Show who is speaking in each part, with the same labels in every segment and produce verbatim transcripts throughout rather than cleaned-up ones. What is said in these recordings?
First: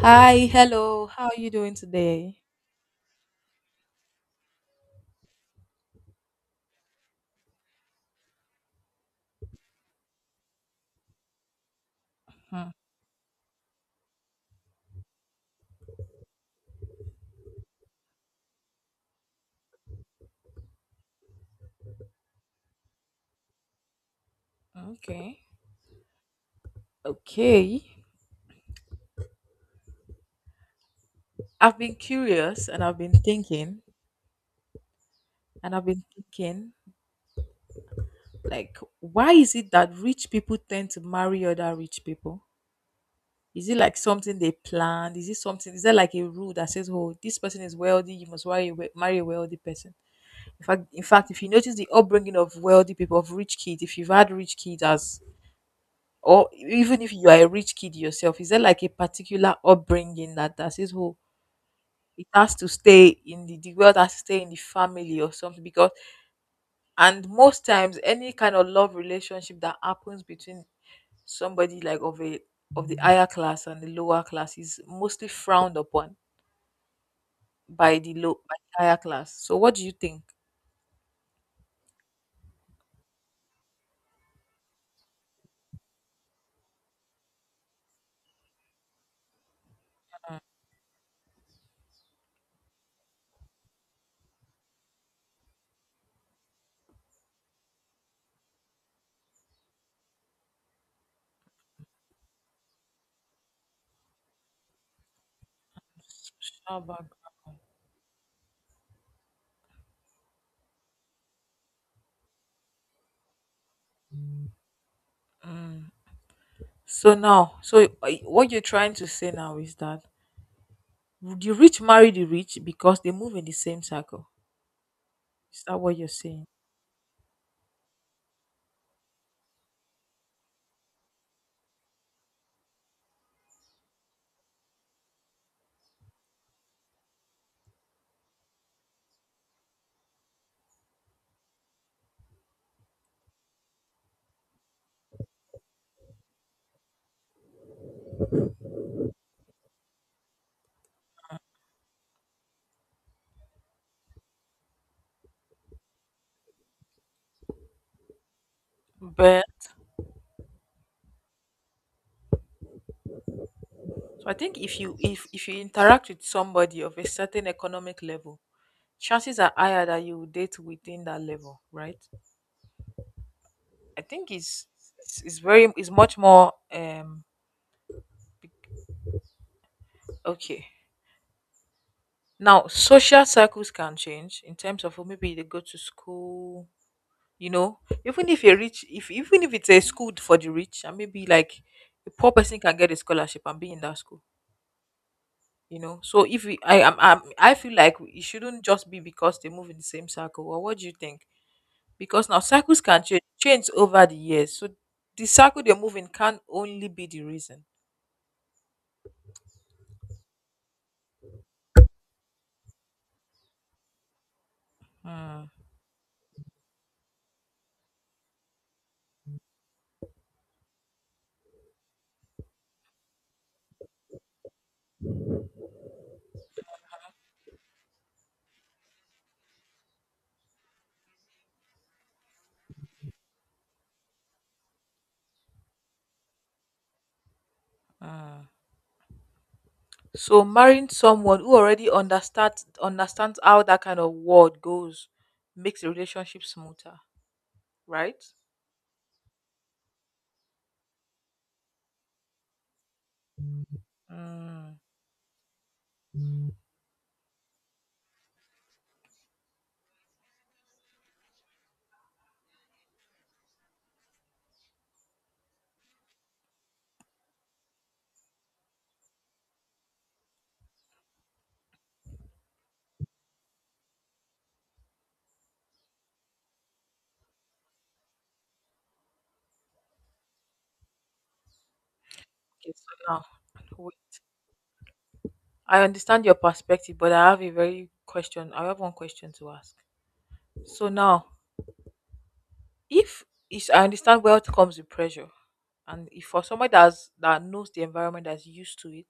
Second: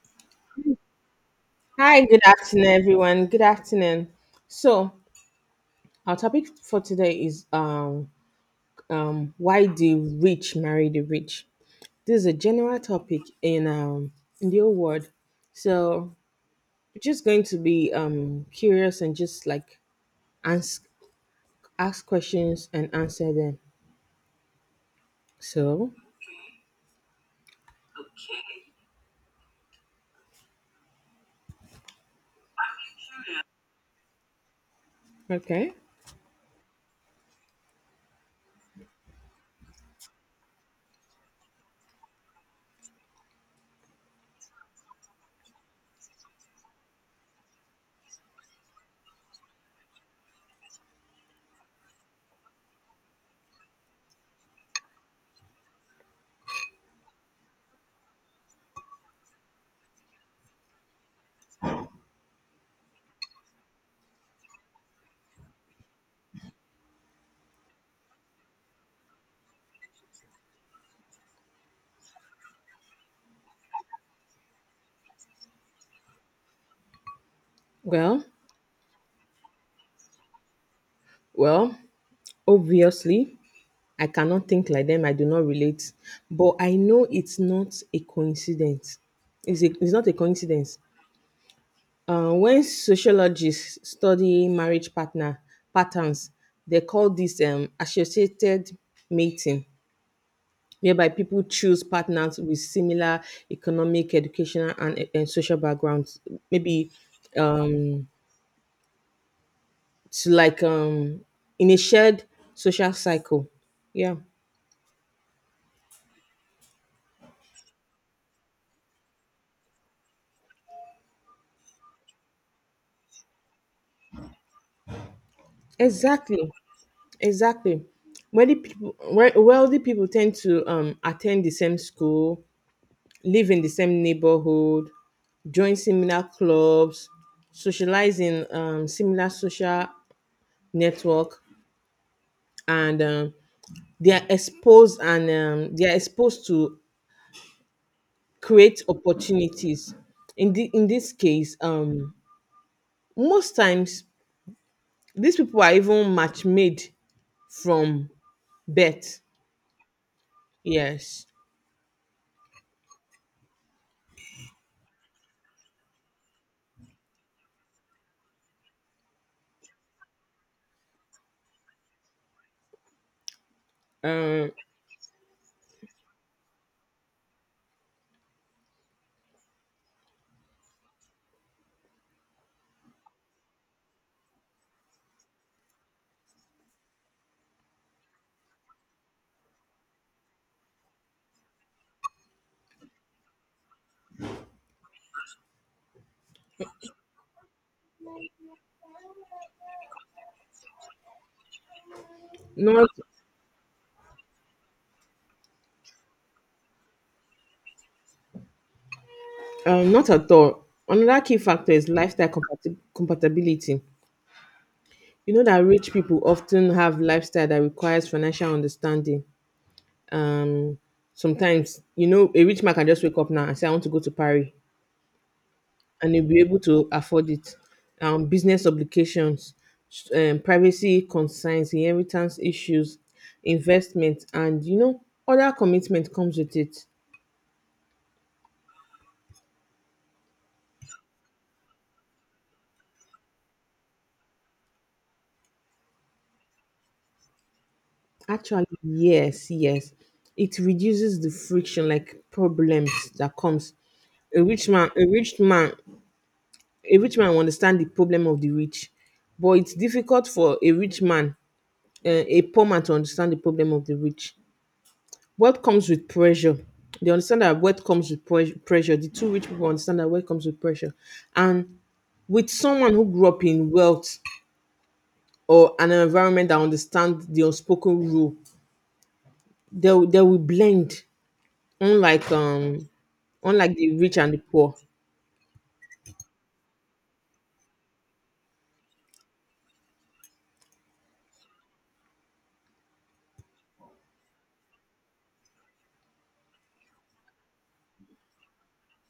Speaker 1: Hi, hello. How are you doing
Speaker 2: Hi, good
Speaker 1: today?
Speaker 2: afternoon, everyone. Good afternoon. So, our topic for today is um, um, why the rich marry the rich. This is a
Speaker 1: Hmm.
Speaker 2: general topic in um, in the old world. So, we're just going to be um, curious and just like ask ask questions and answer them.
Speaker 1: Okay.
Speaker 2: So,
Speaker 1: Okay. I've been curious and I've been thinking
Speaker 2: okay.
Speaker 1: and I've been thinking like, why is it that rich people tend to marry other rich people? Is it like something they planned? Is it something is there like a rule that says, "Oh, this person is wealthy, you must marry a, we- marry a wealthy person." In fact, in fact, if you notice the upbringing of wealthy people, of rich kids, if you've had rich kids as or even if you are a rich kid yourself, is there like a particular upbringing that that says, "Oh, it has to stay in the, the wealth has to stay in the family or something?" Because, and most times, any kind of love relationship that happens between somebody like of a of the higher class and the lower class is mostly frowned upon by the
Speaker 2: Well,
Speaker 1: low by the higher class. So what do you think?
Speaker 2: well, obviously. I cannot think like them. I do not relate. But I know it's not a coincidence. It's, a, it's not a coincidence. Uh, when sociologists study marriage partner patterns, they call this um, associated mating, whereby people choose partners with similar economic, educational, and, and social backgrounds.
Speaker 1: Social
Speaker 2: Maybe
Speaker 1: background.
Speaker 2: um, to like um, in a shared social cycle. Yeah,
Speaker 1: So now, so uh, what you're trying to say now is that the rich marry the rich because they move in the same circle. Is that what you're saying?
Speaker 2: exactly. Exactly. Wealthy people, wealthy people tend to um, attend the same school, live in the same neighborhood, join similar clubs, socialize in um, similar social network, and um, they are exposed and um, they are exposed to create opportunities. In the, in this case, um, most times these people are even match made from birth.
Speaker 1: But.
Speaker 2: Yes,
Speaker 1: So I think if you if if you interact with somebody of a certain economic level, chances are higher that you will date within that level, right? I think
Speaker 2: um,
Speaker 1: it's it's, it's very it's much more um okay. Now social circles can change in terms of, oh, maybe they go to school, you know. Even if you are rich if even if it's a school for the rich, and maybe like a poor person can get a scholarship and be in that school you know So if we, I am I feel like it shouldn't just be because they move in the same circle. Or what do you think? Because now cycles
Speaker 2: not
Speaker 1: can change, change over the years. So the cycle they're moving can only be the reason.
Speaker 2: Um, not at all. Another key factor is lifestyle compati- compatibility. You know
Speaker 1: Mm.
Speaker 2: that rich people often have lifestyle that requires financial understanding. Um, Sometimes, you know, a rich man can just wake up now and say, "I want to go to Paris," and he'll be able to afford it. Um, business obligations, s- um, privacy concerns, inheritance issues, investment, and you know, other commitment comes with it.
Speaker 1: Mm. So marrying someone who already understands understands how that kind of world goes makes the relationship smoother, right?
Speaker 2: Actually, yes, yes. It reduces the friction, like problems that comes. A rich
Speaker 1: Mm.
Speaker 2: man, a rich man, a rich man will understand the problem of the rich, but it's difficult for a rich man, uh, a poor man, to understand the problem of the rich. What comes with pressure? They understand that what comes with pres- pressure. The two rich people understand that what comes with pressure, and with someone who grew up in wealth or an environment that understands the unspoken rule, they, will- they will blend. unlike
Speaker 1: Okay,
Speaker 2: um
Speaker 1: so now,
Speaker 2: unlike
Speaker 1: w-
Speaker 2: the rich and the poor.
Speaker 1: I understand your perspective, but I have a very question. I have one question to ask. So now, if is I understand wealth comes with pressure, and if for somebody that's that knows the environment, that's used to it,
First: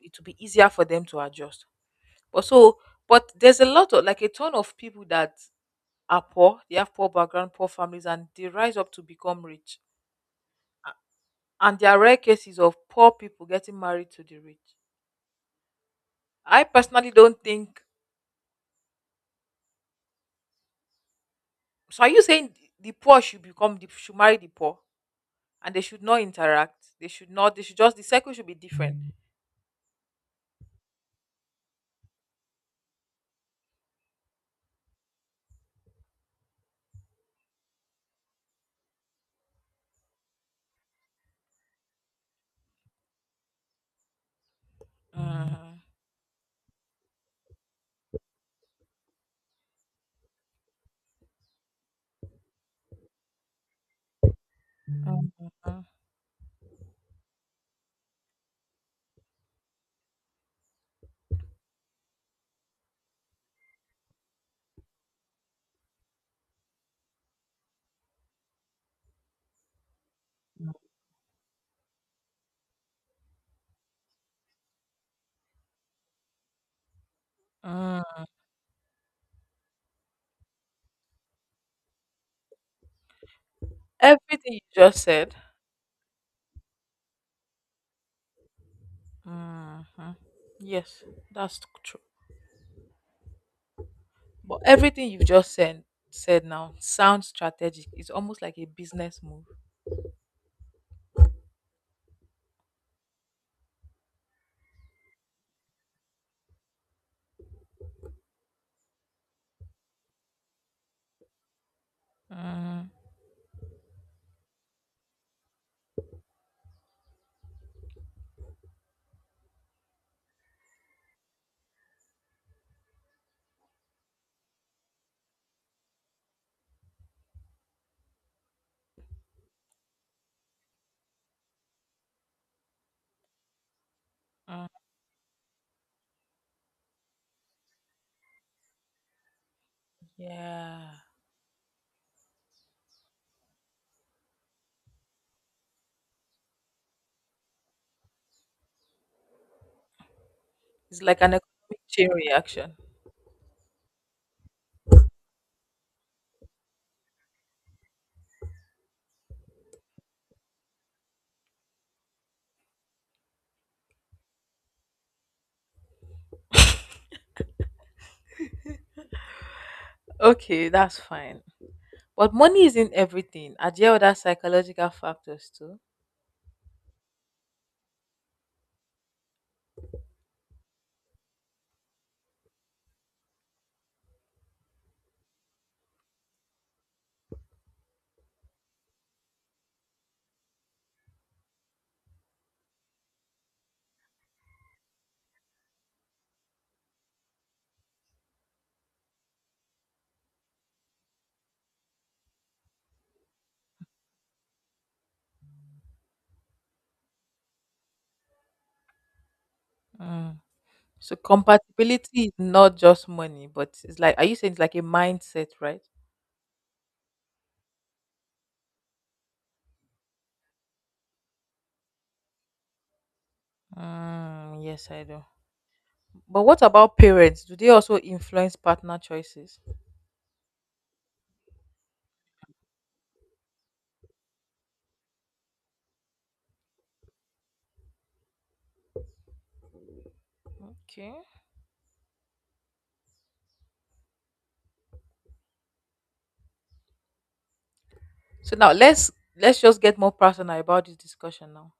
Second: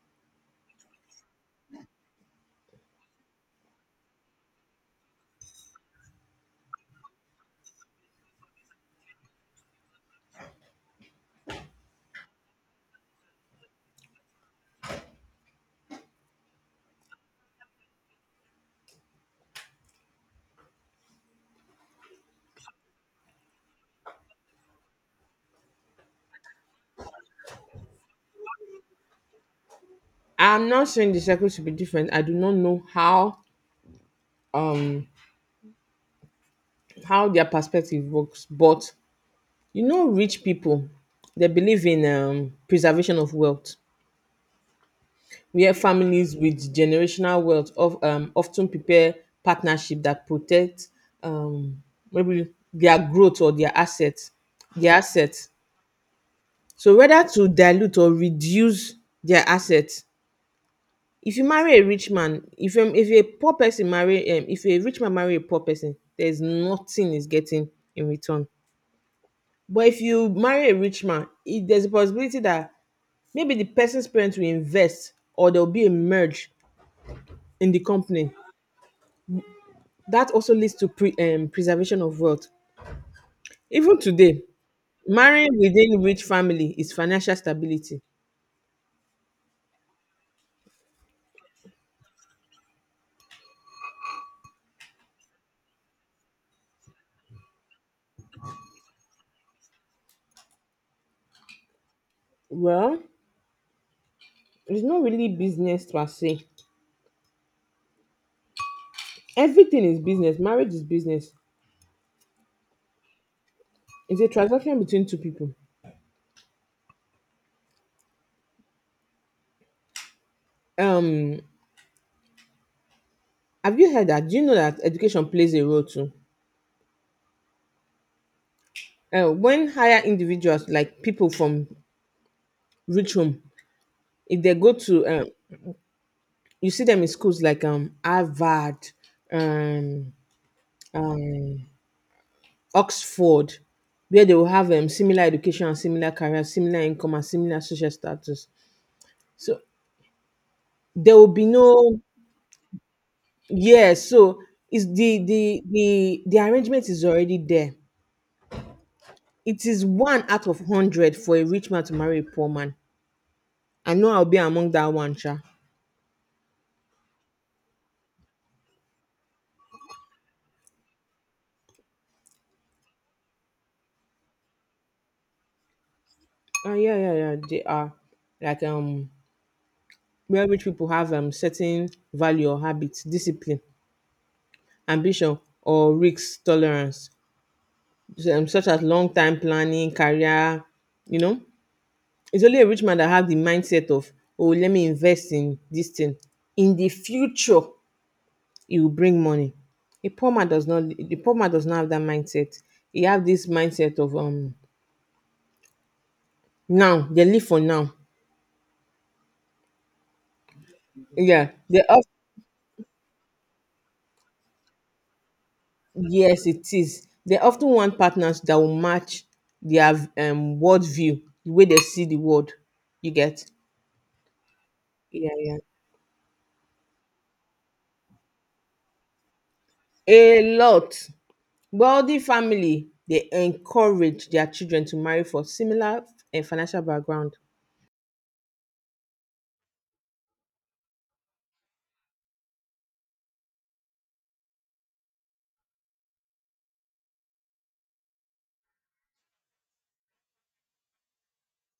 Speaker 1: it will be easier for them to adjust. But so, but there's a lot of, like, a ton of people that are poor. They have poor background, poor families, and they rise up to become rich. And there are rare cases of poor people getting married to the rich. I personally don't think. So are you saying the poor should become the should marry the poor, and they should not interact? They should not. They should just the cycle should be different.
Speaker 2: I'm not saying the circle should be different. I do not know how um how their perspective works, but you know, rich people, they believe in um preservation of wealth, where families with generational wealth of um often prepare partnership that protect um maybe their growth or their assets their assets
Speaker 1: Mhm.
Speaker 2: so whether to dilute or reduce their assets. If you marry a rich man if um if a poor person marry um if a rich man marry a poor person, there's nothing he's getting in return. But if you marry a rich man, it, there's a possibility that maybe the person's parents will invest, or there will be a merge in the
Speaker 1: Mm.
Speaker 2: company that also leads to pre, um, preservation of wealth. Even today,
Speaker 1: Everything you just said.
Speaker 2: marrying within rich family is financial stability.
Speaker 1: Hmm. Yes, that's But everything you've just said said now sounds strategic. It's almost like a business move.
Speaker 2: Well, it's not really business per se. Everything is business. Marriage is business.
Speaker 1: Mm.
Speaker 2: It's a transaction between two people. Um, have you heard that? Do you know that education plays a role too? Uh, when higher individuals, like people from rich home, if they
Speaker 1: Mm.
Speaker 2: go to, um, you see them in schools like um, Harvard, um,
Speaker 1: Yeah.
Speaker 2: um, Oxford, where they will have um, similar education and similar career, similar income and similar social status. So
Speaker 1: It's
Speaker 2: there
Speaker 1: like
Speaker 2: will
Speaker 1: an
Speaker 2: be
Speaker 1: economic
Speaker 2: no,
Speaker 1: chain reaction.
Speaker 2: yes. So it's the the the the arrangement is already there. It is one out of hundred for a rich man to marry a poor man. I know I'll be among that one, sha.
Speaker 1: Okay, that's fine. But money isn't everything. Are there other psychological factors too?
Speaker 2: Uh, yeah, yeah, yeah. They are like um where rich people have um certain value or habits, discipline, ambition, or risk tolerance, um, such as long time planning, career. You know, it's only a rich man that have the mindset of, oh, let me invest in this thing. In the future, it will bring money. A poor man does not. The poor man does not have that mindset. He have this mindset of um now. They live for now.
Speaker 1: Mm. So
Speaker 2: Yeah, they
Speaker 1: compatibility is not just money, but it's like, are you saying it's like a mindset, right?
Speaker 2: Yes, it is. They often want partners that will match their um worldview, the way they see the world. You get?
Speaker 1: Mm, yes, I do.
Speaker 2: Yeah, yeah.
Speaker 1: But what about parents? Do they also influence partner choices?
Speaker 2: A lot. Wealthy family they encourage their children to marry for similar uh, financial background.
Speaker 1: Okay. So now, let's let's just get more personal about this discussion now.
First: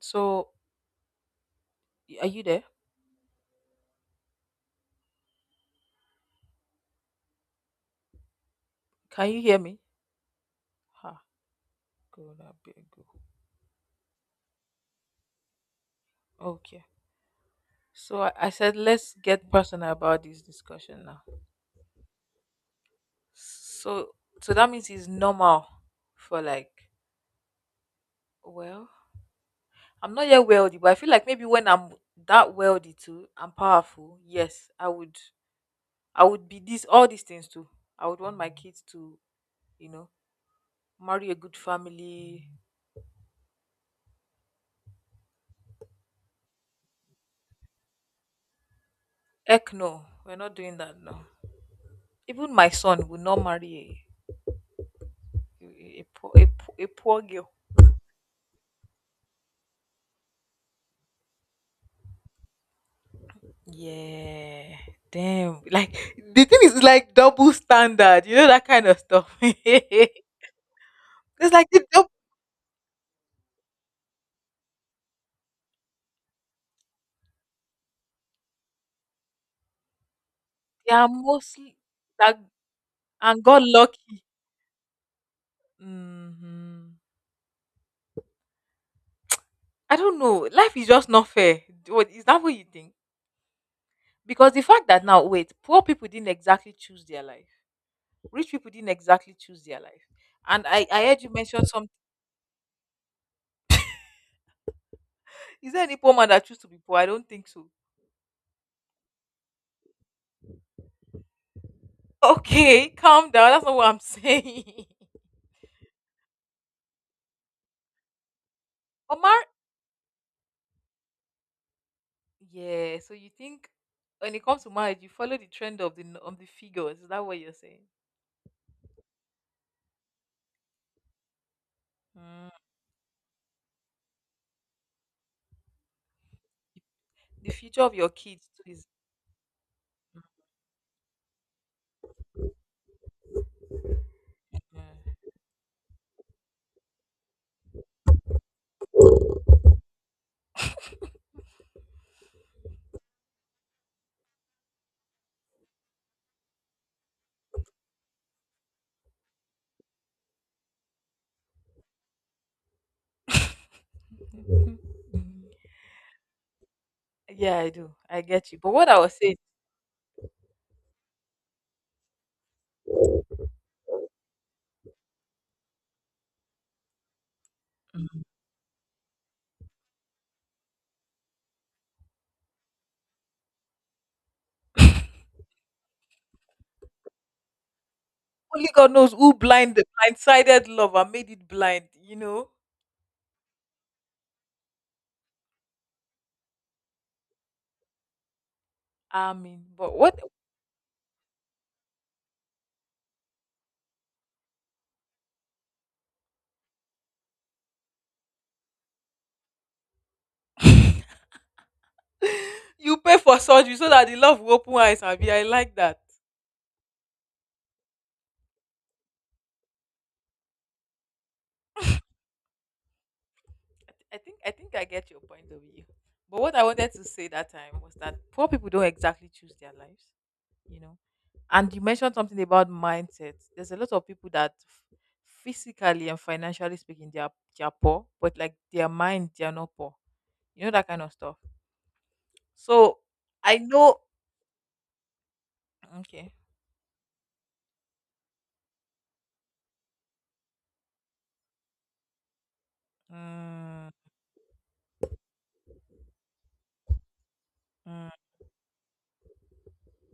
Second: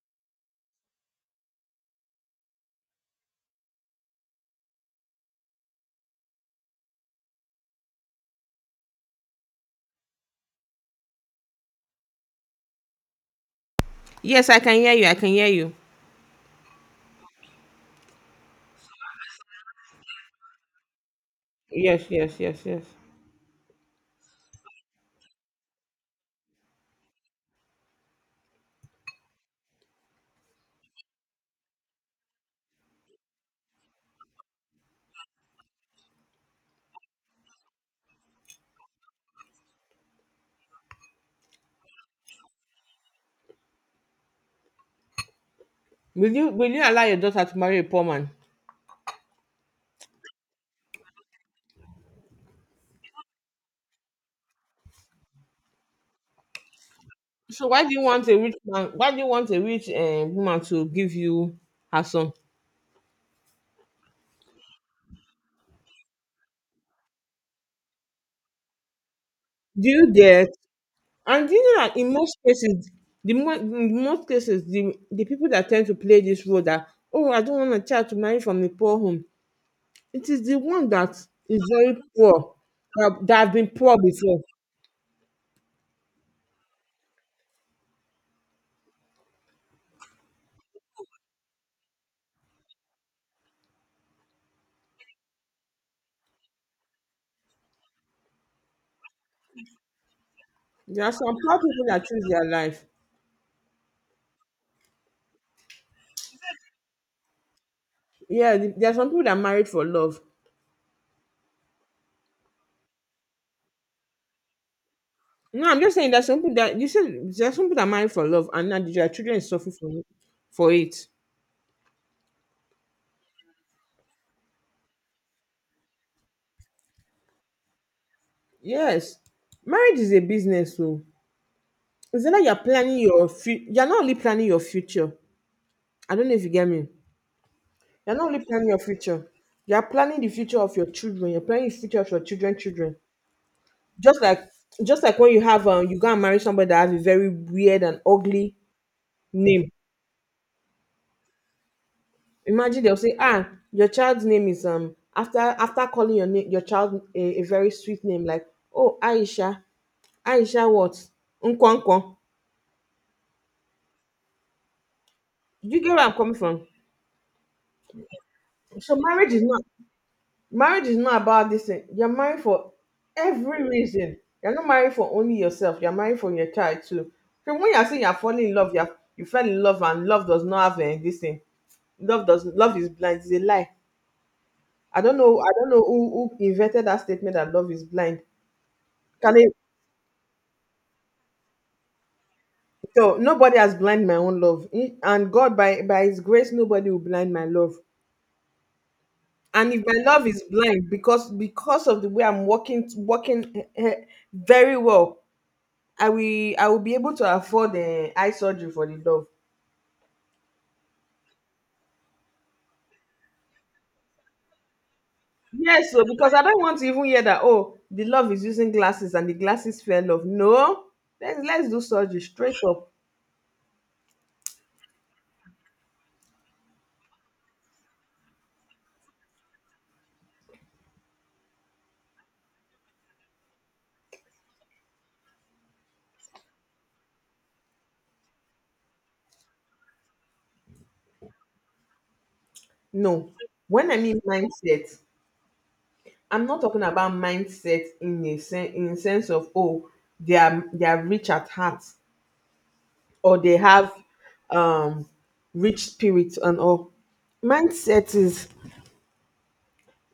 Speaker 1: So, y- are you there? Can you hear me? Ha, good, I beg you.
Speaker 2: Yes, I can hear you. I can hear you.
Speaker 1: Okay. So, I, I said let's get personal about this discussion now.
Speaker 2: Yes, yes, yes, yes.
Speaker 1: So so that means it's normal for, like, well, I'm not yet wealthy, but I feel like maybe when I'm that wealthy too, I'm powerful. Yes, I would I would be this all these things too. I would want my kids to, you know, marry a good family.
Speaker 2: Will you will you allow your daughter to marry a poor man?
Speaker 1: Heck no, we're not doing that. No, even my son will not marry a a, a, poor, a, poor, a poor girl.
Speaker 2: So why do you want a rich man? Why do you want a rich um, woman to give you her son?
Speaker 1: Yeah, damn. Like, the thing is like double standard. You know that kind of stuff.
Speaker 2: Do you
Speaker 1: It's
Speaker 2: get? And do you
Speaker 1: like
Speaker 2: know
Speaker 1: the
Speaker 2: that
Speaker 1: dou-
Speaker 2: in most cases, the mo- in most cases, the, the people that tend to play this role that, oh, I don't want a child to marry from a poor home. It is the one
Speaker 1: they are
Speaker 2: that is
Speaker 1: mostly,
Speaker 2: very
Speaker 1: like,
Speaker 2: poor, that, that
Speaker 1: and
Speaker 2: have
Speaker 1: got
Speaker 2: been poor
Speaker 1: lucky.
Speaker 2: before.
Speaker 1: Hmm. I don't know. Life is just not fair. D- What is that? What you think? Because the fact that now, wait, poor people didn't exactly choose their life. Rich people didn't exactly choose their life. And I,
Speaker 2: There
Speaker 1: I
Speaker 2: are
Speaker 1: heard you
Speaker 2: some poor
Speaker 1: mention
Speaker 2: people
Speaker 1: something.
Speaker 2: that choose their life.
Speaker 1: Is there any poor man that choose to be poor? I don't think so.
Speaker 2: Yeah, th- there are some people that married for love.
Speaker 1: Okay, calm down. That's not what I'm saying.
Speaker 2: No, I'm just saying there's some people that, you said there are some people that married for love and now their children
Speaker 1: Omar,
Speaker 2: suffer from for it.
Speaker 1: yeah. So you think when it comes to marriage, you follow the trend of the n- of the figures? Is that what you're saying?
Speaker 2: Yes, marriage is a business, so it's not like
Speaker 1: Mm.
Speaker 2: you're planning your fu- you're not only planning your future. I don't know if you get me.
Speaker 1: The future of your
Speaker 2: You're not only
Speaker 1: kids
Speaker 2: planning
Speaker 1: too
Speaker 2: your
Speaker 1: is.
Speaker 2: future, you are planning the future of your children. You're planning the future of your children, children. Just like just like
Speaker 1: Mm.
Speaker 2: when you have um, you go and marry somebody that have a very weird and ugly name. Imagine they'll say, ah, your child's name is um after after calling your name your child a, a very sweet name like, oh, Aisha, Aisha what? Nkwonkwo. You get where I'm coming from?
Speaker 1: Yeah, I do. I get you. But what
Speaker 2: So
Speaker 1: I was
Speaker 2: marriage
Speaker 1: saying,
Speaker 2: is not marriage is not about this thing. You're married for every reason. You're not married for only yourself. You're married for your child too. So when you're saying you're
Speaker 1: Mhm.
Speaker 2: falling in love, you're you fell in love and love does not have uh, this thing. Love does love is blind. It's a lie. I don't know. I don't know who, who invented that statement that love is blind.
Speaker 1: Only God knows who
Speaker 2: Can it,
Speaker 1: blind the blindsided love and made it blind. You know.
Speaker 2: so nobody has blind my own love. Mm, and God, by by His grace, nobody will blind my love.
Speaker 1: I mean,
Speaker 2: And if
Speaker 1: but
Speaker 2: my
Speaker 1: what.
Speaker 2: love is blind because because of the way I'm working working eh, eh, very well, I will, I will be able to afford the eye surgery for the dove.
Speaker 1: You pay for surgery so that the love will open eyes and be. I like
Speaker 2: Yes,
Speaker 1: that.
Speaker 2: so because I don't want to even hear that oh the love is using glasses and the glasses fell off. No, let's let's do surgery straight up.
Speaker 1: I, th- I think I think I get your point of view. But what I wanted to say that time was that poor people don't exactly choose their lives, you know. And you mentioned something about mindset. There's a lot of people that f- physically and financially speaking, they are they are poor, but like their mind, they are not poor. You know that kind of stuff. So
Speaker 2: No,
Speaker 1: I
Speaker 2: when I
Speaker 1: know.
Speaker 2: mean mindset,
Speaker 1: Okay.
Speaker 2: I'm not talking about mindset in a sen- in sense of oh they are they are rich at heart or they
Speaker 1: Mm.
Speaker 2: have um rich spirit and all.
Speaker 1: Mm.
Speaker 2: Mindset is,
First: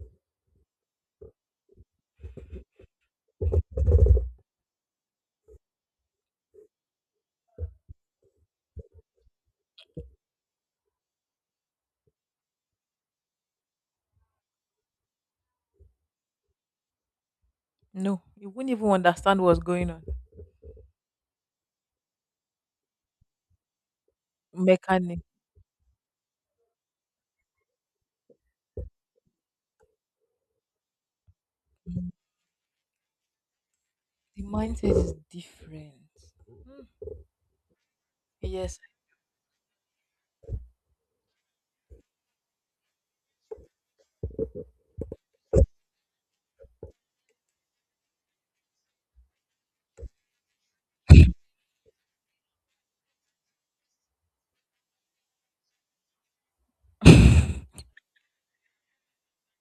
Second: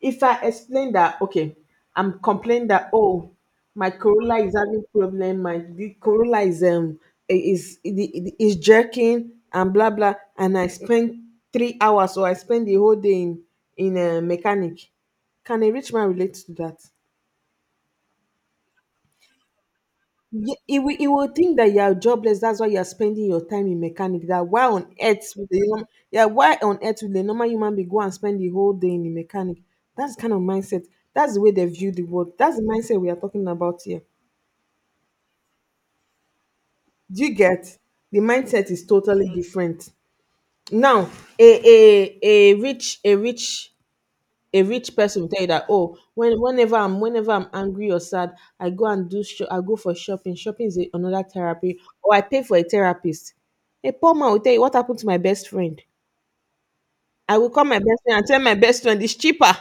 Speaker 2: if I explain that, okay, I'm complaining that, oh, my Corolla is having problem, my the Corolla is um i- is is jerking and blah blah, and I spend three hours or I spend the whole day in in a mechanic. Can a rich man relate to that?
Speaker 1: No, you wouldn't even understand what's going on.
Speaker 2: Ye- You will, you will think that you are jobless. That's why you are spending your time in mechanic. That why on
Speaker 1: Mechanic.
Speaker 2: earth would a normal, yeah, why on earth would a normal human being go and spend the whole day in the mechanic? That's the kind of mindset. That's the way they view the world. That's the mindset we are talking about here.
Speaker 1: The mindset is different.
Speaker 2: Do you get? The mindset
Speaker 1: Yes.
Speaker 2: is totally different. Now, a a a rich a rich a rich person will tell you that, oh, when whenever i'm whenever i'm angry or sad, I go and do sho- I go for shopping. shopping is a- another therapy, or I pay for a therapist. A poor man will tell you, what happened to my best friend, I will call my best friend and tell my best friend. It's cheaper.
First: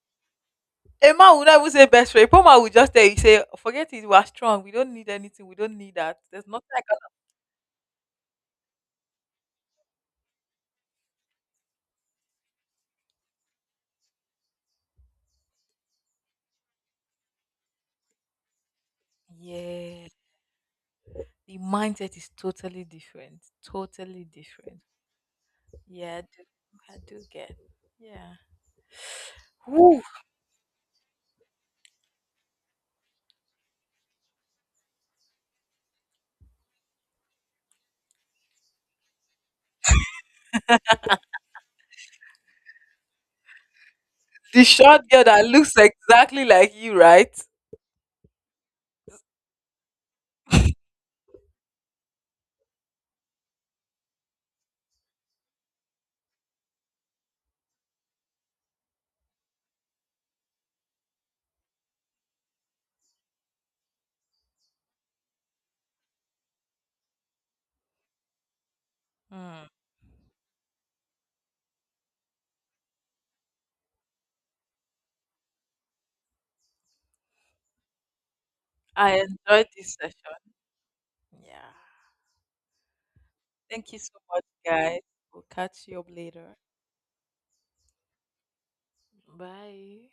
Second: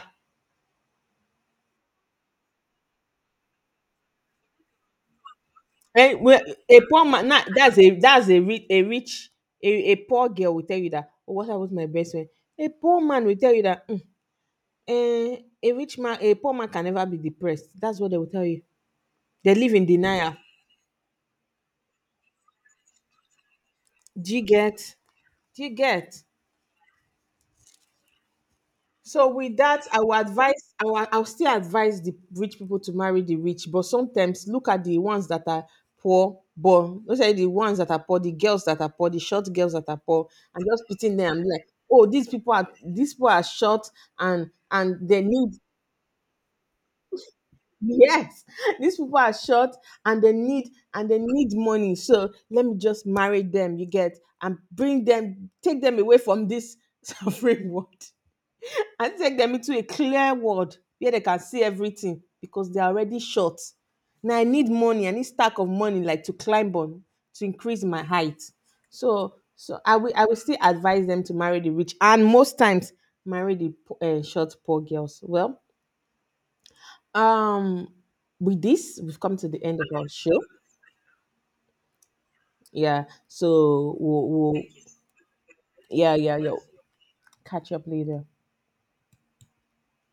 Speaker 1: A man would not even say best friend. A poor man would just tell you, say, forget it, we are strong. We don't need anything. We don't need
Speaker 2: Eh,
Speaker 1: that.
Speaker 2: well,
Speaker 1: There's nothing
Speaker 2: a
Speaker 1: I can.
Speaker 2: poor man, nah, that's a that's a rich a rich a, a poor girl will tell you that, oh, what happened to my best friend. A poor man will tell you that, "Mm, eh, a rich man a poor man can never be depressed." That's what they will tell you. They live in
Speaker 1: Yeah.
Speaker 2: denial.
Speaker 1: The mindset is totally different. Totally
Speaker 2: do you get
Speaker 1: different.
Speaker 2: do you
Speaker 1: Yeah,
Speaker 2: get
Speaker 1: I do, I do get. Yeah.
Speaker 2: So with that, I
Speaker 1: Woo,
Speaker 2: will advise. I will, I will still advise the rich people to marry the rich, but sometimes look at the ones that are poor. But those are the ones that are poor, the girls that are poor, the short girls that are poor, and just putting them and be like, oh, these people are these people are short and
Speaker 1: the short
Speaker 2: and they
Speaker 1: girl that
Speaker 2: need,
Speaker 1: looks exactly like you, right?
Speaker 2: yes, these people are short and they need and they need money. So let me just marry them. You get? And bring them, take them away from this suffering world and take them into a clear world where they can see everything because they're already short. Now I need money, I need stack of money like to climb on to increase my height. So
Speaker 1: Hmm.
Speaker 2: so I will, I will still advise them to marry the rich and most times marry the po- uh, short poor girls. Well, um with this we've
Speaker 1: I
Speaker 2: come to the
Speaker 1: enjoyed
Speaker 2: end of
Speaker 1: this
Speaker 2: our show.
Speaker 1: session. Yeah.
Speaker 2: Yeah.
Speaker 1: Thank
Speaker 2: So
Speaker 1: you so
Speaker 2: we'll,
Speaker 1: much,
Speaker 2: we'll
Speaker 1: guys. We'll catch you up
Speaker 2: yeah yeah yeah
Speaker 1: later.
Speaker 2: catch up later.
Speaker 1: Bye.